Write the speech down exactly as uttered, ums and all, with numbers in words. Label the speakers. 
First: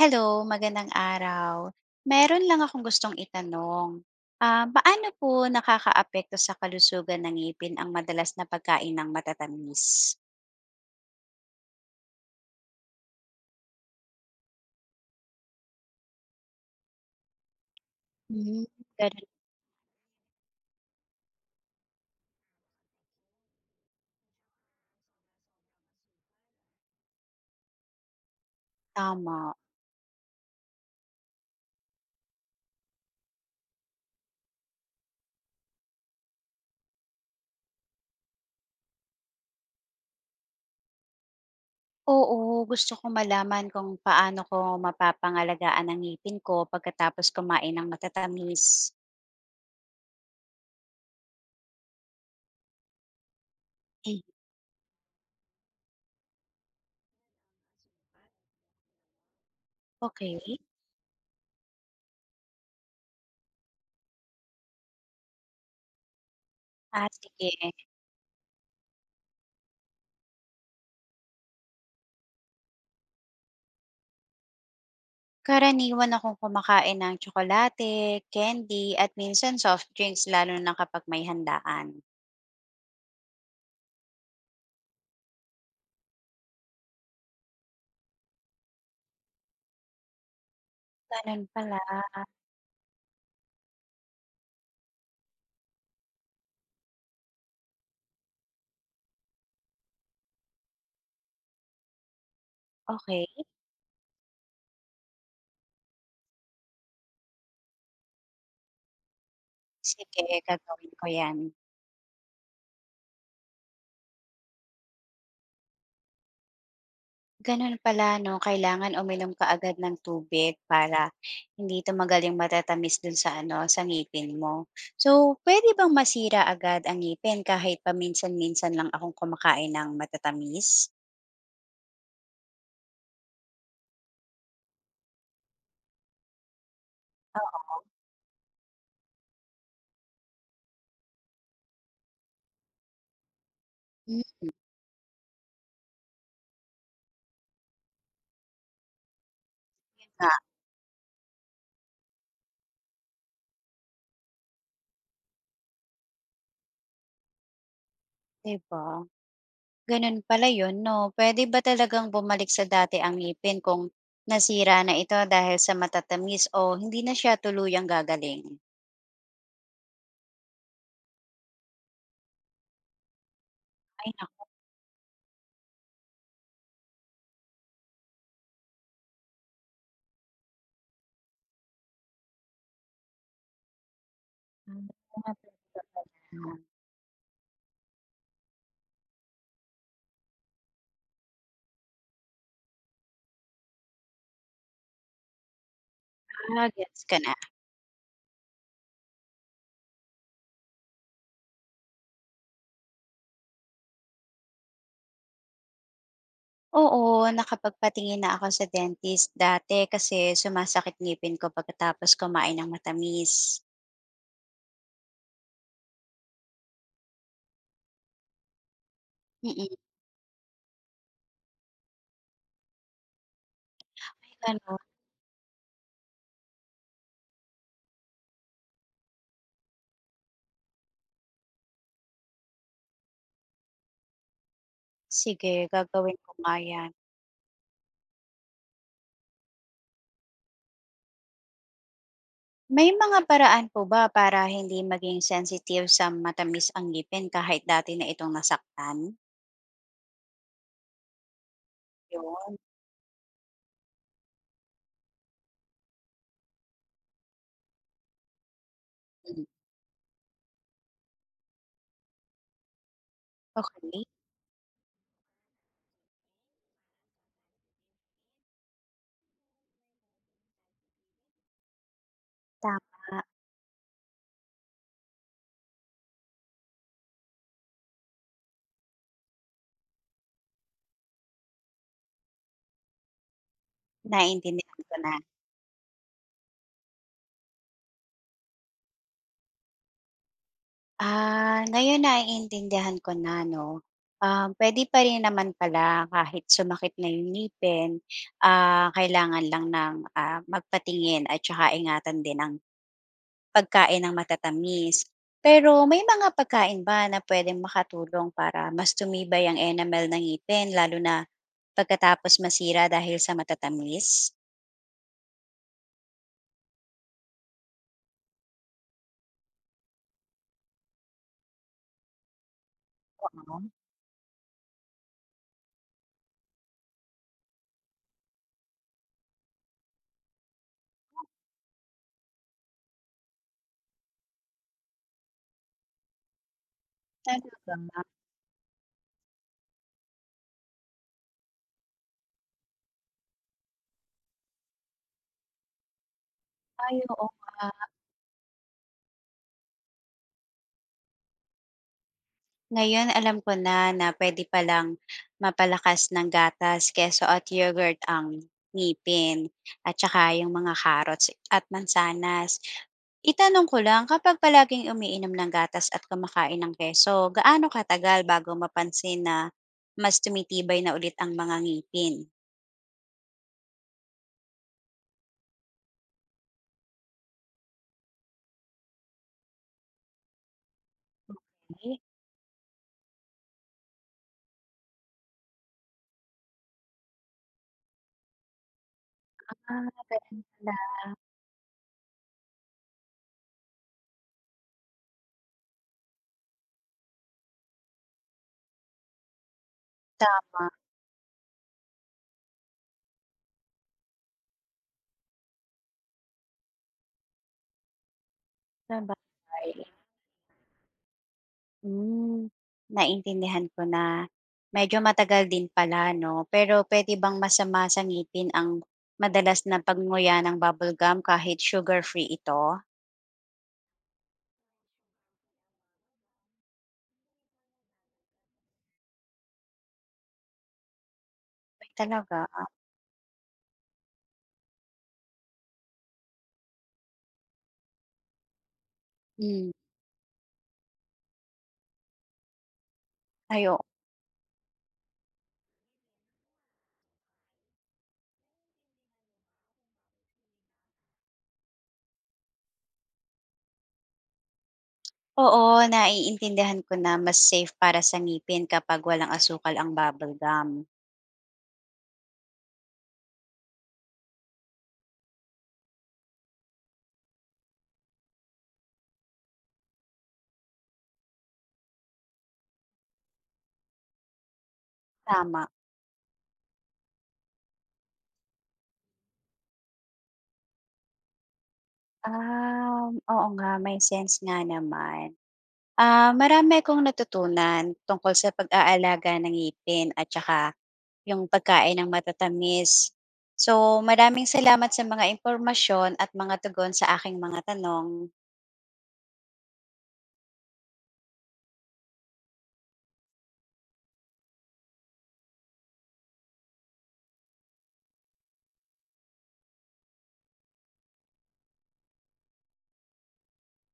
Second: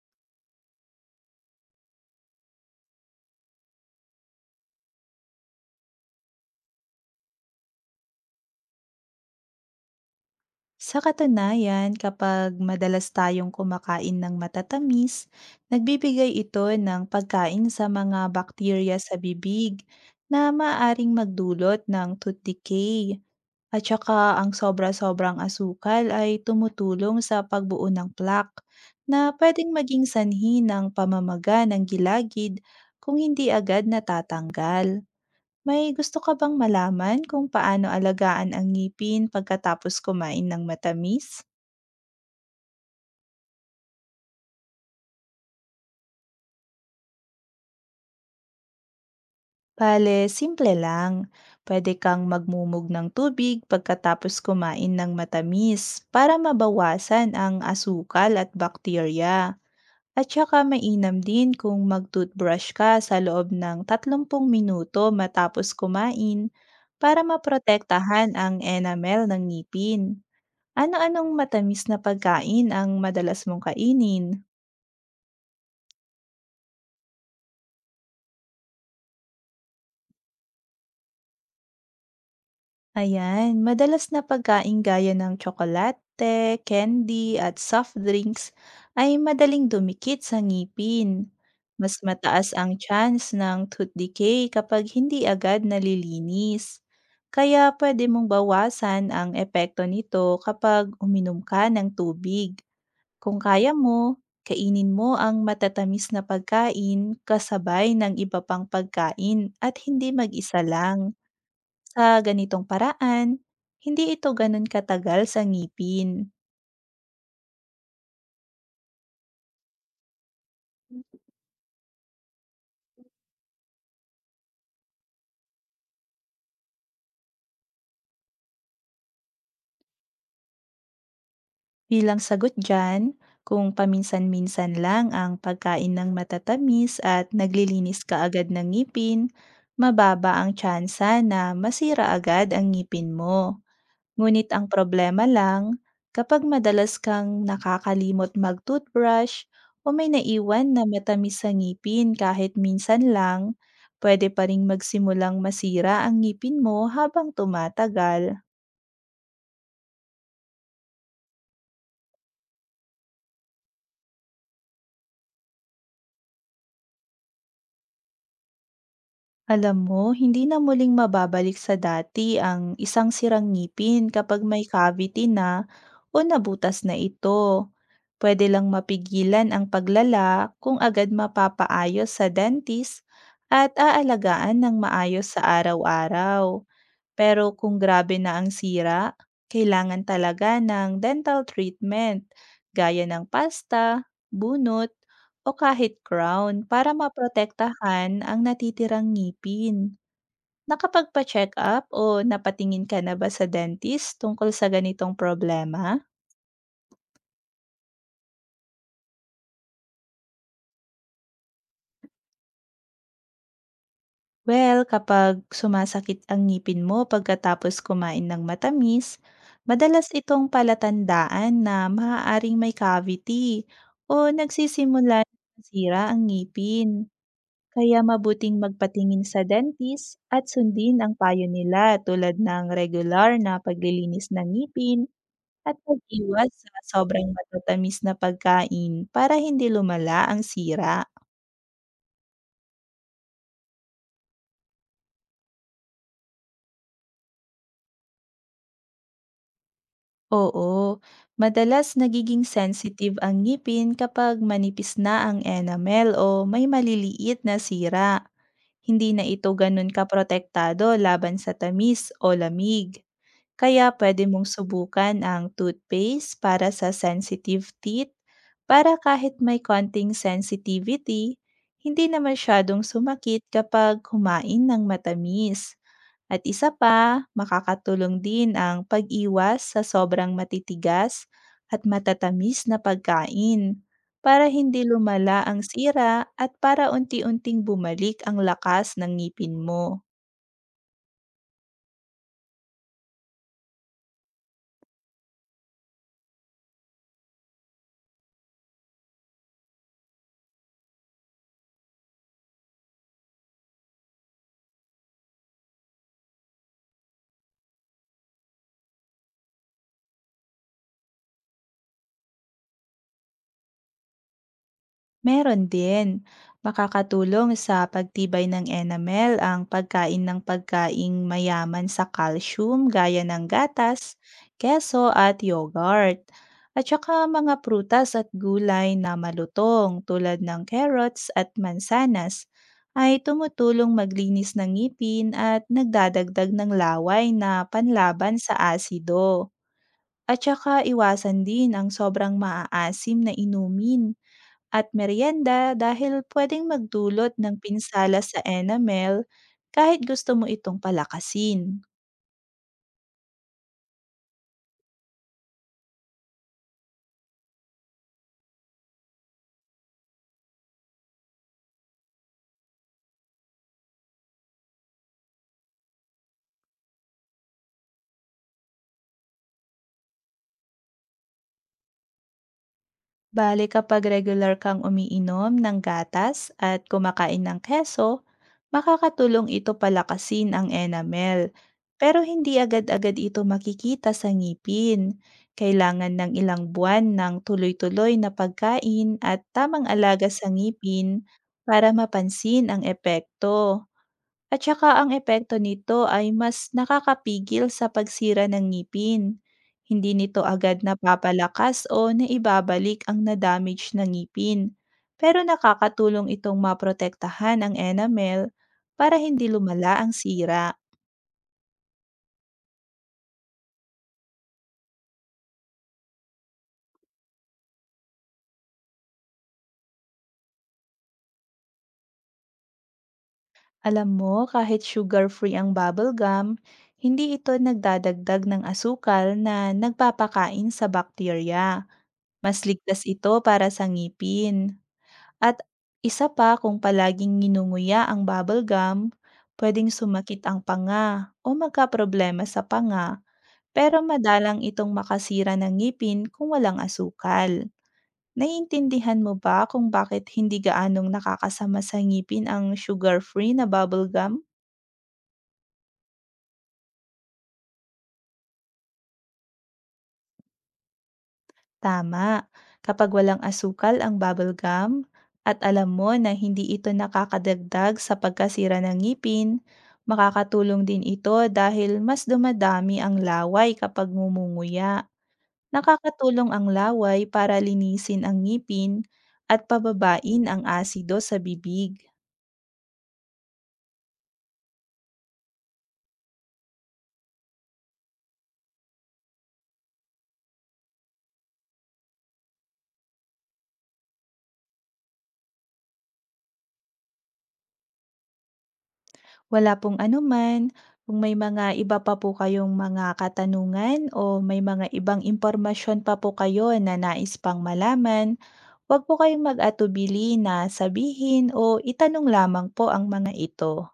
Speaker 1: Hello, magandang araw. Meron lang akong gustong itanong. Ah, paano po nakakaapekto sa kalusugan ng ngipin ang madalas na pagkain ng matatamis?
Speaker 2: Sa katunayan, kapag madalas tayong kumakain ng matatamis, nagbibigay ito ng pagkain sa mga
Speaker 1: Mm.
Speaker 2: bakterya sa
Speaker 1: Ganun.
Speaker 2: bibig na maaaring magdulot ng tooth decay. At saka ang sobra-sobrang asukal ay tumutulong sa pagbuo ng plaque na
Speaker 1: Tama.
Speaker 2: pwedeng maging sanhi ng pamamaga ng gilagid kung hindi agad natatanggal. May gusto ka bang malaman kung paano alagaan ang ngipin pagkatapos kumain ng matamis?
Speaker 1: Oo, gusto ko malaman kung paano ko mapapangalagaan ang ngipin ko pagkatapos kumain ng matatamis.
Speaker 2: Bale, simple lang. Pwede kang magmumog ng tubig
Speaker 1: Mm.
Speaker 2: pagkatapos kumain ng matamis para mabawasan ang asukal at bakterya. At
Speaker 1: Okay.
Speaker 2: saka mainam din kung mag-toothbrush ka sa loob ng thirty minuto matapos kumain
Speaker 1: Ah,
Speaker 2: para
Speaker 1: sige.
Speaker 2: maprotektahan ang enamel ng ngipin. Ano-anong matamis na pagkain ang madalas mong kainin?
Speaker 1: Karaniwan akong kumakain ng tsokolate, candy, at minsan soft drinks lalo na kapag may handaan.
Speaker 2: Ayan, madalas na pagkain gaya ng tsokolate, candy at soft drinks ay madaling dumikit sa ngipin.
Speaker 1: Ganun pala.
Speaker 2: Mas mataas ang chance ng tooth decay kapag hindi agad nalilinis. Kaya pwede mong bawasan ang epekto nito kapag uminom ka ng tubig.
Speaker 1: Okay,
Speaker 2: Kung kaya mo, kainin mo ang matatamis na pagkain kasabay ng iba pang pagkain at hindi
Speaker 1: sige,
Speaker 2: mag-isa
Speaker 1: gagawin ko
Speaker 2: lang.
Speaker 1: 'yan.
Speaker 2: Sa ganitong paraan, hindi ito ganun katagal sa ngipin.
Speaker 1: Gano'n pala 'no, kailangan uminom ka agad ng tubig para hindi tumagal yung matatamis dun sa ano, sa ngipin mo. So, pwede bang masira agad ang ngipin kahit paminsan-minsan lang akong kumakain ng matatamis?
Speaker 2: Bilang sagot dyan, kung paminsan-minsan lang ang pagkain ng matatamis at
Speaker 1: Oo,
Speaker 2: naglilinis ka agad ng ngipin, mababa ang tsansa na masira agad ang ngipin mo.
Speaker 1: yun
Speaker 2: Ngunit ang problema lang, kapag madalas kang nakakalimot mag-toothbrush o may
Speaker 1: nga,
Speaker 2: naiwan na matamis sa ngipin kahit minsan lang, pwede pa ring magsimulang masira ang ngipin mo habang tumatagal.
Speaker 1: 'di ba? Gano'n pala 'yun 'no. Pwede ba talagang bumalik sa dati ang ngipin kung nasira na ito dahil sa matatamis o hindi na siya tuluyang gagaling?
Speaker 2: Alam mo, hindi na muling mababalik sa dati ang isang sirang ngipin
Speaker 1: Ay
Speaker 2: kapag
Speaker 1: naku.
Speaker 2: may cavity na o nabutas na ito. Pwede lang mapigilan ang paglala kung agad mapapaayos sa dentist at aalagaan ng
Speaker 1: Hmm.
Speaker 2: maayos sa araw-araw. Pero kung grabe na ang sira, kailangan talaga ng dental treatment gaya ng pasta, bunot, o kahit crown
Speaker 1: Ah,
Speaker 2: para
Speaker 1: gets ko na.
Speaker 2: maprotektahan ang natitirang ngipin. Nakapagpa-check up o napatingin ka na ba sa dentist tungkol sa ganitong problema?
Speaker 1: Oo, nakapagpatingin na ako sa dentist dati kasi sumasakit ngipin ko pagkatapos kumain ng matamis.
Speaker 2: Well, kapag sumasakit ang ngipin mo pagkatapos kumain ng matamis,
Speaker 1: Mm,
Speaker 2: madalas itong palatandaan na maaaring may cavity
Speaker 1: ay
Speaker 2: o
Speaker 1: gano'n.
Speaker 2: nagsisimula na masira ang ngipin. Kaya mabuting magpatingin sa dentist at sundin ang payo nila tulad ng regular na paglilinis ng ngipin
Speaker 1: Sige,
Speaker 2: at
Speaker 1: gagawin ko
Speaker 2: pag-iwas
Speaker 1: nga
Speaker 2: sa
Speaker 1: 'yan.
Speaker 2: sobrang matatamis na pagkain para hindi lumala ang sira.
Speaker 1: May mga paraan po ba para hindi maging sensitive sa matamis ang ngipin kahit dati na itong nasaktan?
Speaker 2: Oo, madalas
Speaker 1: 'Yun,
Speaker 2: nagiging sensitive ang ngipin kapag manipis na ang enamel o may maliliit na sira. Hindi na
Speaker 1: hmm,
Speaker 2: ito ganun kaprotektado laban sa tamis o lamig. Kaya
Speaker 1: okey,
Speaker 2: pwede mong subukan ang toothpaste para sa sensitive teeth para kahit may konting sensitivity, hindi na masyadong
Speaker 1: tama.
Speaker 2: sumakit kapag kumain ng matamis. At isa pa, makakatulong din ang pag-iwas sa sobrang matitigas at matatamis na pagkain para
Speaker 1: Naintindihan
Speaker 2: hindi
Speaker 1: ko na.
Speaker 2: lumala ang sira at para unti-unting bumalik ang lakas ng ngipin mo.
Speaker 1: Ah, ngayon naiintindihan ko na 'no. Um, pwede pa rin naman pala kahit sumakit na yung ngipin, ah, kailangan lang ng, ah, magpatingin at tsaka ingatan din ang pagkain ng matatamis. Pero may mga pagkain ba na puwedeng makatulong para mas tumibay ang enamel ng ngipin lalo na pagkatapos masira dahil sa matatamis?
Speaker 2: Meron din. Makakatulong sa pagtibay ng enamel ang pagkain ng pagkaing mayaman sa calcium gaya ng
Speaker 1: Oo,
Speaker 2: gatas, keso at yogurt. At saka mga prutas at gulay na malutong tulad ng carrots at mansanas ay tumutulong maglinis ng ngipin at nagdadagdag ng laway na
Speaker 1: talaga?
Speaker 2: panlaban sa asido. At saka iwasan din ang sobrang maaasim na inumin at merienda dahil pwedeng
Speaker 1: Ay, oo
Speaker 2: magdulot ng
Speaker 1: nga.
Speaker 2: pinsala sa enamel kahit gusto mo itong palakasin.
Speaker 1: Ngayon alam ko na, na puwede palang mapalakas ng gatas, keso at yogurt ang ngipin at saka yung mga carrots at mansanas. Itanong ko lang, kapag palaging umiinom ng gatas at kumakain ng keso, gaano katagal bago mapansin na mas tumitibay na ulit ang mga ngipin?
Speaker 2: Bale kapag regular kang umiinom ng gatas at kumakain ng keso, makakatulong ito palakasin ang enamel.
Speaker 1: Ay,
Speaker 2: Pero hindi agad-agad ito makikita sa ngipin. Kailangan ng ilang buwan ng tuloy-tuloy na pagkain at
Speaker 1: ah,
Speaker 2: tamang alaga
Speaker 1: ganun
Speaker 2: sa
Speaker 1: pala.
Speaker 2: ngipin para mapansin ang epekto. At saka ang epekto nito ay mas nakakapigil sa pagsira ng ngipin. Hindi nito
Speaker 1: Tama.
Speaker 2: agad napapalakas o naibabalik ang na-damage na ngipin. Pero nakakatulong itong maprotektahan ang enamel para hindi
Speaker 1: Sabay.
Speaker 2: lumala ang sira.
Speaker 1: Hmm, naintindihan ko na. Medyo matagal din pala 'no, pero puwede bang masama sa ngipin ang madalas na pagnguya ng bubble gum kahit sugar-free ito?
Speaker 2: Alam mo, kahit sugar-free ang bubble gum, hindi ito nagdadagdag ng asukal na nagpapakain sa bakterya.
Speaker 1: Ay talaga.
Speaker 2: Mas ligtas ito para sa ngipin. At isa pa, kung palaging nginunguya ang bubble gum,
Speaker 1: Hmm,
Speaker 2: pwedeng sumakit ang panga o magkaproblema sa panga,
Speaker 1: ay oo,
Speaker 2: pero madalang itong makasira ng ngipin kung walang asukal. Naiintindihan mo ba kung bakit hindi gaanong nakakasama sa ngipin ang sugar-free na bubble gum?
Speaker 1: oo, naiintindihan ko na mas safe para sa ngipin kapag walang asukal ang bubble gum,
Speaker 2: Tama. Kapag walang asukal ang bubble gum at alam mo na hindi ito nakakadagdag sa pagkasira ng ngipin, makakatulong din ito dahil mas dumadami ang laway kapag ngumunguya.
Speaker 1: tama.
Speaker 2: Nakakatulong ang laway para linisin ang ngipin at pababain ang asido sa bibig.
Speaker 1: Um, oo nga, may sense nga naman. Ah, marami akong natutunan tungkol sa pag-aalaga ng ngipin at saka yung pagkain ng matatamis. So, maraming salamat sa mga impormasyon at mga tugon sa aking mga tanong.
Speaker 2: Wala pong anuman. Kung may mga iba pa po kayong mga katanungan o may mga ibang impormasyon pa po kayo na nais pang malaman, huwag po kayong mag-atubili na sabihin o itanong lamang po ang mga ito.